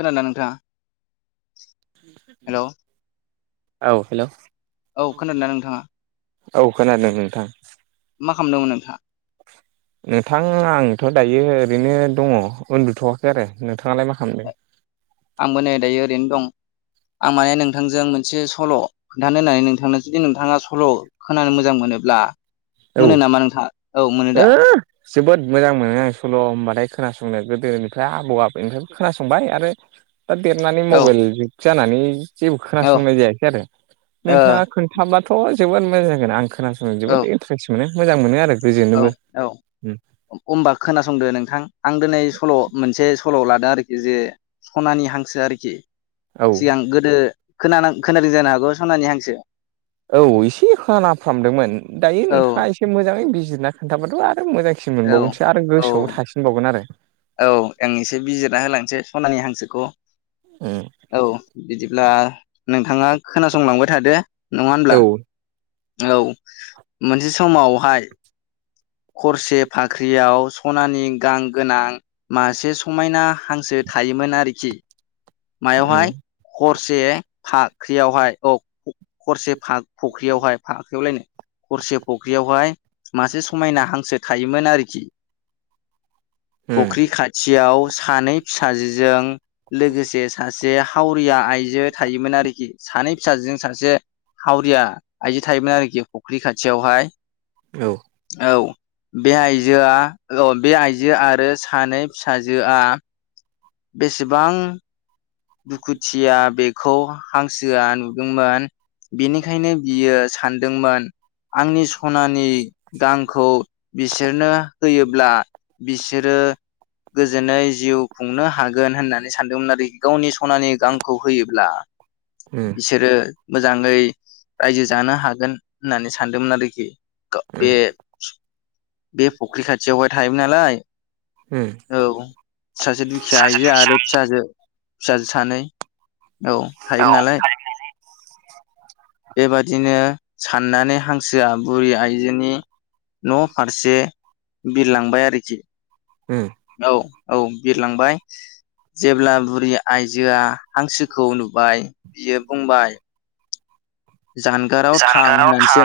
खोनादों नोंथाङा हेलौ औ हेलौ औ खोनादों ना नोंथाङा? औ खोनादों नोंथां मा खालामदोंमोन नोंथाङा? [inaudible] नोंथां आंथ' दायो ओरैनो दङ उन्दुथ'वाखै आरो नोंथाङालाय मा खालामदों? आंबो नै दायो ओरैनो दं आं माने नोंथांजों मोनसे सल' खोन्थानो होननानै नोंथांनो जुदि नोंथाङा सल' खोनानो मोजां मोनोब्ला औ मोनो ओ नामा नोंथाङा औ मोनो दा? जोबोद मोजां मोनो आं सल' होनबाथाय खोनासंनो गोदोनिफ्राय आबौ आबौनिफ्राय खोनासंबाय आरो दा देरनानै औ मबाइल जुग जानानै जेबो औ ओ खोनासंनाय जायाखै आरो नोंथाङा खोन थाब्लाथ' जोबोर मोजां जागोन आं खोनासंनो औ जोबोद इन्टारेस्ट मोनो मोजां मोनो आरो। औ गोजोनोबो औ होनबा खोनासंदो नोंथां आं दिनै सल' मोनसे सल' लादों आरोखि जे सनानि हांसो आरोखि औ सिगां गोदो खोना खोनादों जानो हागौ सनानि हांसो औ एसे खाना फामदोंमोन दायो औ नोंथाङा एसे मोजाङै बिजिरना खोन्थाबादों आरो मोजां सिन औ मोनबावगोनसो आरो औ गोसोआवबो थासिनबावगोन आरो औ आं एसे बिजिरना होलांसै सनानि हांसोखौ उम औ बिदिब्ला नोंथाङा खोनासंलांबाय थादो नङा होनब्ला? औ मोनसे समावहाय खरसे फाख ख्रियाव सनानि गां गोनां मासे समायना हांसो थायोमोन आरोखि। मायावहाय हरसे फाख्रियावहाय औ हरसे फा फख्रियावहाय फाख्रियाव लायनो खरसे फख्रियावहाय मासे समायना हांसो थायोमोन आरोखि। फख्रि खाथियाव सानै फिसाजोजों लोगो से सासे हावरिया आइजो थायोमोन आरोखि सानै फिसाजोजों सासे हावरिया आइजो थायोमोन आरोखि फुख्रि खाथियावहाय औ बे आइजोआ औ बे आइजो आरो सानै फिसाजोआ बेसेबां दुखुथिया बेखौ हांसोआ नुदोंमोन बेनिखायनो बियो सानदोंमोन आंनि सनानि गांखौ बिसोरनो होयोब्ला बिसोरो गोजोनै जिउ खुंनो हागोन होननानै सानदोंमोन आरोखि। गावनि सनानि गांखौ होयोब्ला बिसोरो मोजाङै रायजो जानो हागोन होननानै सानदोंमोन आरोखि ग बे बे फुख्रि खाथियावहाय थायोमोन नालाय। औ फिसाजो दुखिया हायजो आरो फिसाजो फिसाजो सानै औ थायोमोन नालाय। [inaudible] बेबादिनो साननानै हांसोआ बुरि आइजोनि न' फारसे बिरलांबाय आरोखि। औ औ बिरलांबाय। जेब्ला बुरि आइजोआ हांसोखौ नुबाय बियो बुंबाय जानगाराव थां जानगाराव थां होननानैसो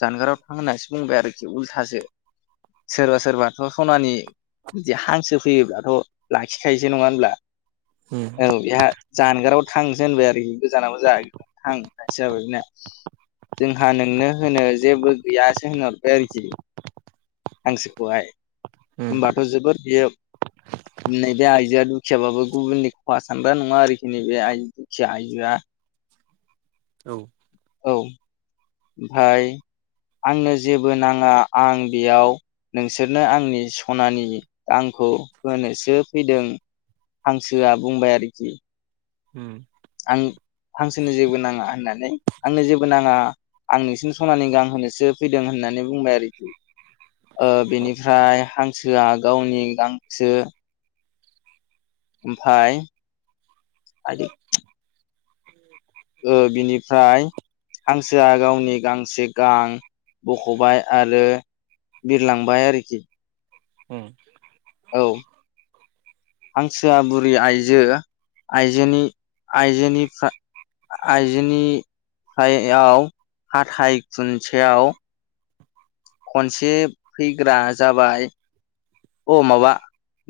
जानगाराव थां होननानैसो बुंबाय आरोखि उल्थासो सोरबा सोरबाथ' सनानि बिदि हांसो फैयोब्लाथ' लाखिखायोसो नङा होनब्ला औ बेहा जानगाराबो थांसो होननबाय आरोखि गोजानाबो जा थां होननायसो जाबाय बेना। जोंहा नोंनो होनो जेबो गैयाासो होनहरबाय आरोखि। हांसोखौहाय आं होनबाथ' जोबोद बियो नैबे आइजोआ दुखियाबो गुबुननि खहा सानग्रा नङा आरोखि नैबे आइजो खिया आउजोआ औ। औ ओमफाय आंनो जेबो नाङा आं बेयाव नोंसोरनो आंनि सनानि गांखौ होनोसो फैदों। हांसोआ बुंबाय आरोखि उम। आं हांसोनो जेबो नाङा होननानै आंनो जेबो नाङा आं नोंसिनो सनानि गां होनोसो फैदों होननानै बुंबाय आरो। बेखौ ओ औ बेनिफ्राय हांसोआ गावनि गांखोसो ओमफाय [unintelligible] [inaudible] ओ बिनिफ्राय हांसोआ गावनि गांसे गां बख'बाय आरो बिरलांबाय आरोखि उम। औ हांसोआ बुरि आइजो आइजोनि आइजोनि आइजोनि सायाव हापता खुनसेयाव खनसे फैग्रा जाबाय। अ माबा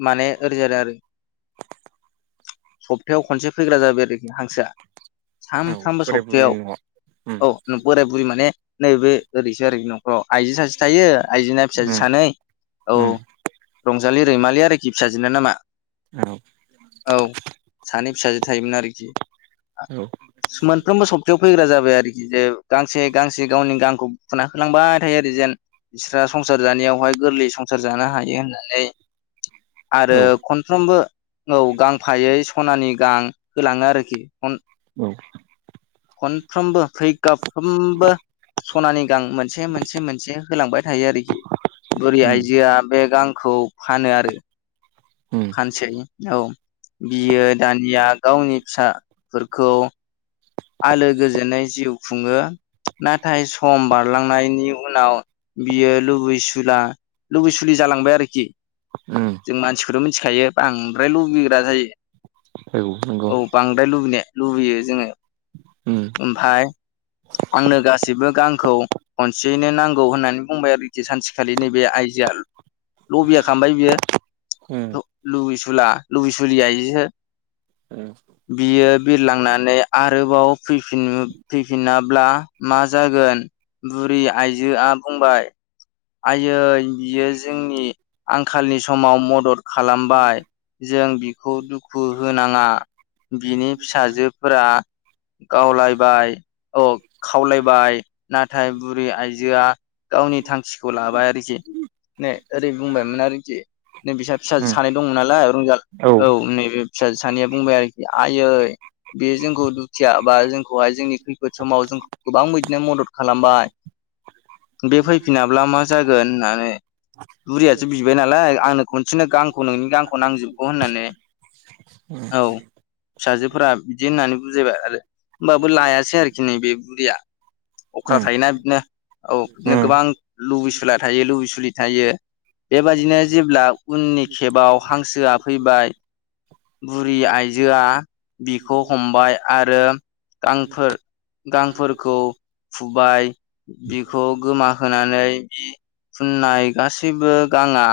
माने ओरै जादों आरो सप्तायाव खनसे फैग्रा जाबाय आरोखि हांसोआ औ सानफ्रामबो बोराय सप्थायाव बुरैनि न'आव उम औ बोराय बुरि माने नैबे ओरैसो आरोखि न'खराव आइजो सासे थायो आइजोना फिसाजो उम सानै औ उम रंजालि, रैमालि आरोखि फिसाजोना नामा। औ। औ सानै फिसाजो थायोमोन आरोखि औ। सु मोनफ्रोमबो सप्तायाव फैग्रा जाबाय आरोखि जे गांसे गांसे गावनि गांखौ फुना होलांबाय थायो आरो जेन बिस्रा संसार जानायावहाय गोरलै संसार जानो हायो होननानै आरो औ खनफ्रोमबो औ गांफायै सनानि गां होलाङो आरोखिअन उम खनफ्रोमबो फैगाफ्रोमबो सनानि गां मोनसे मोनसे मोनसे होलांबाय थायो आरोखि बुरि उम आइजोआ बे गांखौ फानो आरो [inaudible] ओम फानसै औ बियो दानिया गावनि फिसाफोरखौ आलो गोजोनै जिउ खुङो नाथाय सम बारलांनायनि उनाव बियो लुबैसुला लुबैसुलि जालांबाय आरोखि उम जों मानसिखौथ' मिथिखायो बांद्राय लुबैग्रा जायो औ नंगौ औ बांद्राय लुबैनाया लुबैयो जोङो उम ओमफाय आंनो गासैबो गांखौ खनसेयैनो नांगौ होननानै बुंबाय आरोखि सानसेखालि नैबे आइजोआ लबिया खामबाय उम बियो लुबैसुला लबैसुलि आयजो उम बियो बिरलांनानै आरोबाव फैफिन फैफिनाब्ला मा जागोन बुरि आइजोआ बुंबाय आयै बियो जोंनि आंखालनि समाव मदद खालामबाय जों बिखौ दुखु होनाङा बिनि फिसाजोफोरा गावलायबाय अ खावलायबाय नाथाय बुरि आइजोआ गावनि थांखिखौ लाबाय आरोखि नै ओरै बुंबायमोन आरोखि नै फिसा फिसा उम सानै दंमोन नालाय रंजाल औ नै बे फिसा सानैया बुंबाय आरोखि आयै बेयो जोंखौ दुखिया बा जोंखौहाय जोंनि खैफोद समाव जोंखौ गोबां बिदिनो मदद खालामबाय बे फैफिनाब्ला मा जागोन होननानै बुरियासो बिबाय नालाय आंनो खनसेनो गांखौ नोंनि गांखौ नांजोबगौ होननानै औ फिसाजोफोरा बिदि होननानै बुजायबाय आरो होमबाबो लायासै आरोखि नै बे बुरैया अख्रा उम थायोना बिदिनो औ बिदिनो उम गोबां लुबैसुला थायो लुबैसुलि थायो बेबायदिनो जेब्ला उननि केबाव हांसोआ फैबाय बुरि आइजोआ बिखौ हमबाय आरो गांफोर गांफोरखौ फुबाय बिखौ गोमा होनानै बिनि फुननाय गासैबो गाङा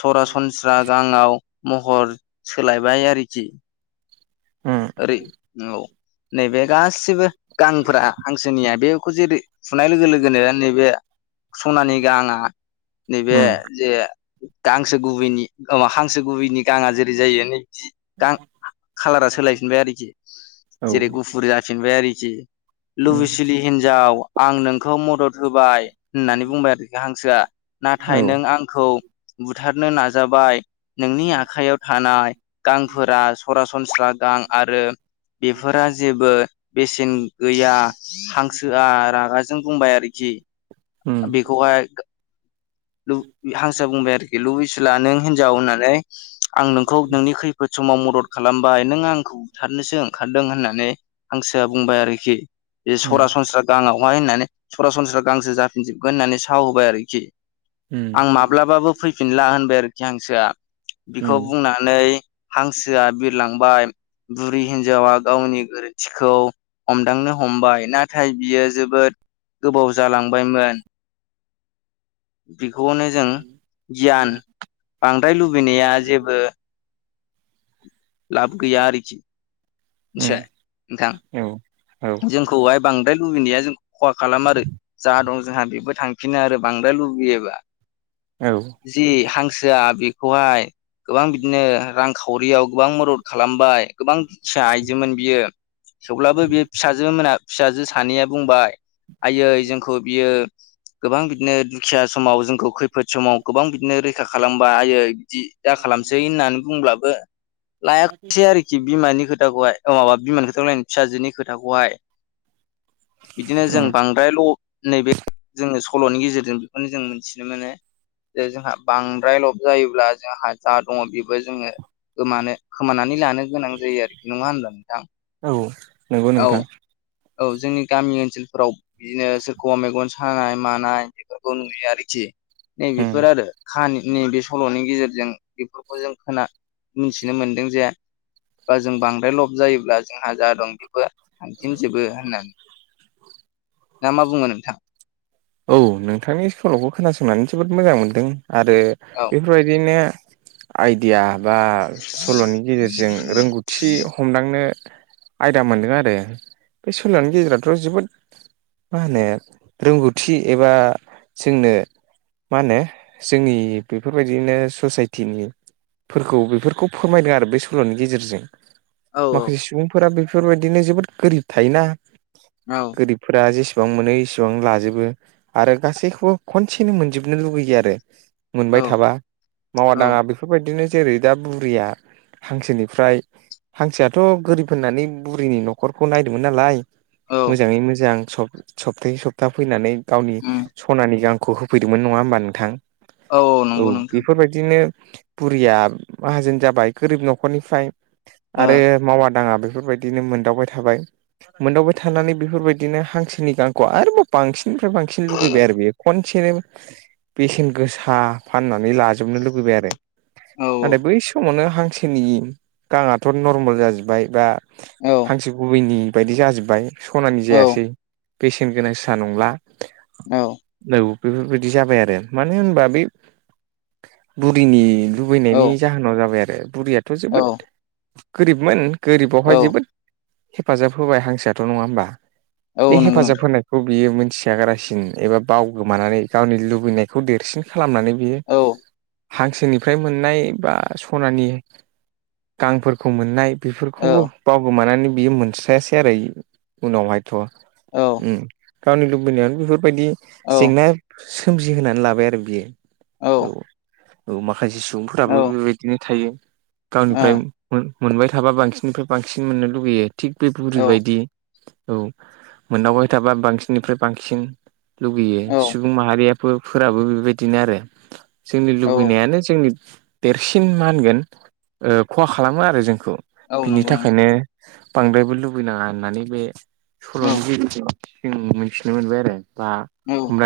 सरासनस्रा गांआव महर सोलायबाय आरोखि उम उम ओरै औ नैबे गासैबो गांफोरा हांसोनिया बेखौ जेरै फुनाय लोगो लोगोनो नैबे सनानि गाङा नैबे जे हांसो गुबैनि अ हांसो गुबैनि गाङा जेरै जायो नै गां खालारा सोलायफिनबाय आरोखि औ उम औ जेरै गुफुर जाफिनबाय आरोखि उम लुबैसिलि हिनजाव आं नोंखौ मदद होबाय होननानै बुंबाय आरोखि हांसोआ नाथाय उम नों आंखौ बुथारनो नाजाबाय नोंनि आखायाव थानाय गांफोरा सरासनस्रा गां आरो बेफोरा जेबो बेसेन गैया हांसोआ रागाजों बुंबाय आरोखि बेखौहाय हांसोआ बुंबाय आरोखि लुबैसुला नों हिनजाव होननानै आं नोंखौ नोंनि खैफोद समाव मदद खालामबाय नों आंखौ बोथारनोसो ओंखारदों होननानै हांसोआ बुंबाय आरोखि बे सरासनस्रा गांडावहाय होननानै सरासनस्रा गांसो जाफिनजोबगोन होननानै साव होबाय आरोखि उम आं माब्लाबाबो फैफिनला होनबाय आरोखि हांसोआ बिखौ उम बुंनानै हांसोआ बिरलांबाय बुरि हिन्जावा गावनि गोरोन थिखौ हमदांनो हमबाय नाथाय बियो जोबोद गोबाव जालांबायमोन बेखौनो जों गियान बांद्राय लुबैनाया जेबो लाब गैया आरोखि उम मिथिबाय औ औ नोंथां जोंखौहाय बांद्राय लुबैनाया जों खहा खालाम आरो जा दं जोंहा बेबो थांफिनो आरो बांद्राय लुबैयोबा औ जि हांसोआ बेखौहाय गोबां बिदिनो रां खावरियाव गोबां मदद खालामबाय गोबां दुखिया आइजोमोन बियो थेवब्लाबो बियो फिसाजो मोना फिसाजो सानैया बुंबाय आयै जोंखौ बियो गोबां बिदिनो दुखिया समाव जोंखौ खैफोद समाव गोबां बिदिनो रैखा खालामबा आयो बिदि दा खालामसै होननानै बुंब्लाबो लायाखिसै आरोखि बिमानि खो थाखौहाय औ माबा बिमा खोथा अ फिसाजो खोथाखौहाय बिदिनो जों उम बांद्राय ल' नैबे जोङो सल'नि गेजेरजों बेखौनो जों मोनथिनो मोनो जे जोंहा बांद्राय ल'ब जायोब्ला जोंहा जा दङ बेबो जोङो गोमानो खोमानानै लानो गोनां जायो आरोखि नङा होनबा नोंथां औ नंगौ औ नोंथां औ जोंनि गामि ओनसोलफोराव बिदिनो सोर खौबा मेगन सानाय मानाय बेफोरखौ नुयो आरोखि नैबे उम बेेफोर आरो ख नैबे सल'नि गेजेरजों बेफोरखौ जों खोना मिथिनो मोनदों जे बा जों बांद्राय लब जायोब्ला जोंहा जा दं बेबो थांफिनजोबो होनना ना मा बुङो नोंथां औ नोंथांनि सल'खौ खोनासंनानै जोबोद मोजां मोनदों आरो औ बेफोरबायदिनो आइदिया बा सल'नि गेजेरजों रोंगौ थि हमदांनो आयदा मोनदों आरो बे सल'नि गेजेरावथ' जोबोद मा होनो रोंगौथि एबा जोंनो मा होनो जोंनि बेफोरबायदिनो ससाइटिनि फोरखौ बेफोरखौ फोरमायदों आरो बे सल'नि गेजेरजों औ माखासे सुबुंफोरा बेफोरबायदिनो जोबोद गोरिब थायोना औ गोरिबफोरा जेसेबां मोनो इसेबां लाजोबो आरो गासैखौबो खनसेनो मोनजोबनो लुुबैयो आरो मोनबाय औ थाबा मावा औ दाङा बे बेफोरबायदिनो जेरै दा बुरिया हांसोनिफ्राय हांसोआथ' गोरिब होननानै बुरिनि न'खरखौ नायदोंमोन नालाय औ मोजाङै मोजां सब सप्तायै सप्ता फैनानै गावनि उम सनानि गांखौ होफैदोंमोन नङा होमबा नोंथां औ बेफोरबायदिनो बुरिया माहाजोन जाबाय गोरिब न'खरनिफ्राय ओ आरो मावा दाङा बेफोरबाय दिनो मोनदावबाय थाबाय मोनदावबाय थानानै बेफोरबायदिनो हांसोनि गांखौ आरोबाव बांसिन निफ्राय बांसिन लुगैबाय आरो बे खनसेनो बेसेन गोसा फाननानै लाजोबनो लुगैबाय आरो औ नाथाय बै समावनो हांसोनि गांथ' नर्मेल जाजोब्बाय बा औ हांसो गुबैनि बायदि जाजोब्बाय सनानि औ जायासै बेसेन गोनांसा नंला औ औ बेफोरबायदि जाबाय आरो मानो होनबा बे बुरिनि औ लुबैनायनि जाहोनाव जाबाय आरो बुरैयाथ' जोबोद औ गोरिबमोन औ गोरिबावहाय जोबोद हेफाजाब होबाय हांसोआथ' नङा होमबा औ बे नंगौ हेफाजाब नोंथां होनायखौ बियो मोनथि यागारासिन एबा बाव गोमानानै गावनि लुबैनायखौ देरसिन खालामनानै बियो औ हांसोनिफ्राय मोननाय बा सनानि गांफोरखौ मोननाय औ बेफोरखौबो बावगोमानानै बियो मोनस्रायासै आरो इ उनावहायथ' औ गावनि लु बैनायावनो बेफोरबायदि जेंना सोमजिहोनानै लाबाय आरो बियो। औ। औ माखासे सुबुंफोराबो बेबायदिनो थायो। गावनिफ्राय औ मोनबाय थाबा बांसिननिफ्राय बांसिन मोननो लुगैयो। थिग बे औ बुरिबायदि औ मोनदावबाय थाबा बांसिननिफ्राय बांसिन लुगैयो सुबुं माहारिया फोराबो बेबायदिनो आरो। जोंनि औ लुबैनायानो जोंनि देरसिन मा होनगोन खहा खालामो आरो जोंखौ। बिनि नंगौ नोंथां थाखायनो बांद्रायबो लुबैनाङा होननानै बे औ सल'नि गेजेरजों जों मोन थिनो मोनबाय आरो बा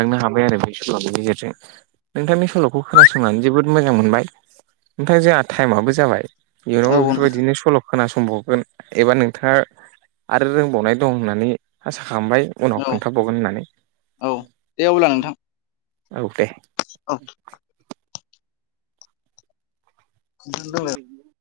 औ हाबाय आरो बे सल'नि गेजेरजों नोंथांनि सल'खौ खोनासंनानै जोबोद मोजां मोनबाय। ओमफ्राय जोंहा टाइमआबो जाबाय। औ इयुनावबो नोंथां बेफोरबायदिनो सल' खोनासंबावगोन एबा नोंथाङा आरो रोंबावनाय दं होननानै आसा खालामबाय। औ। बावगोन होननानै औ दे अब्ला नोंथां औ दे। औ। [unintelligible]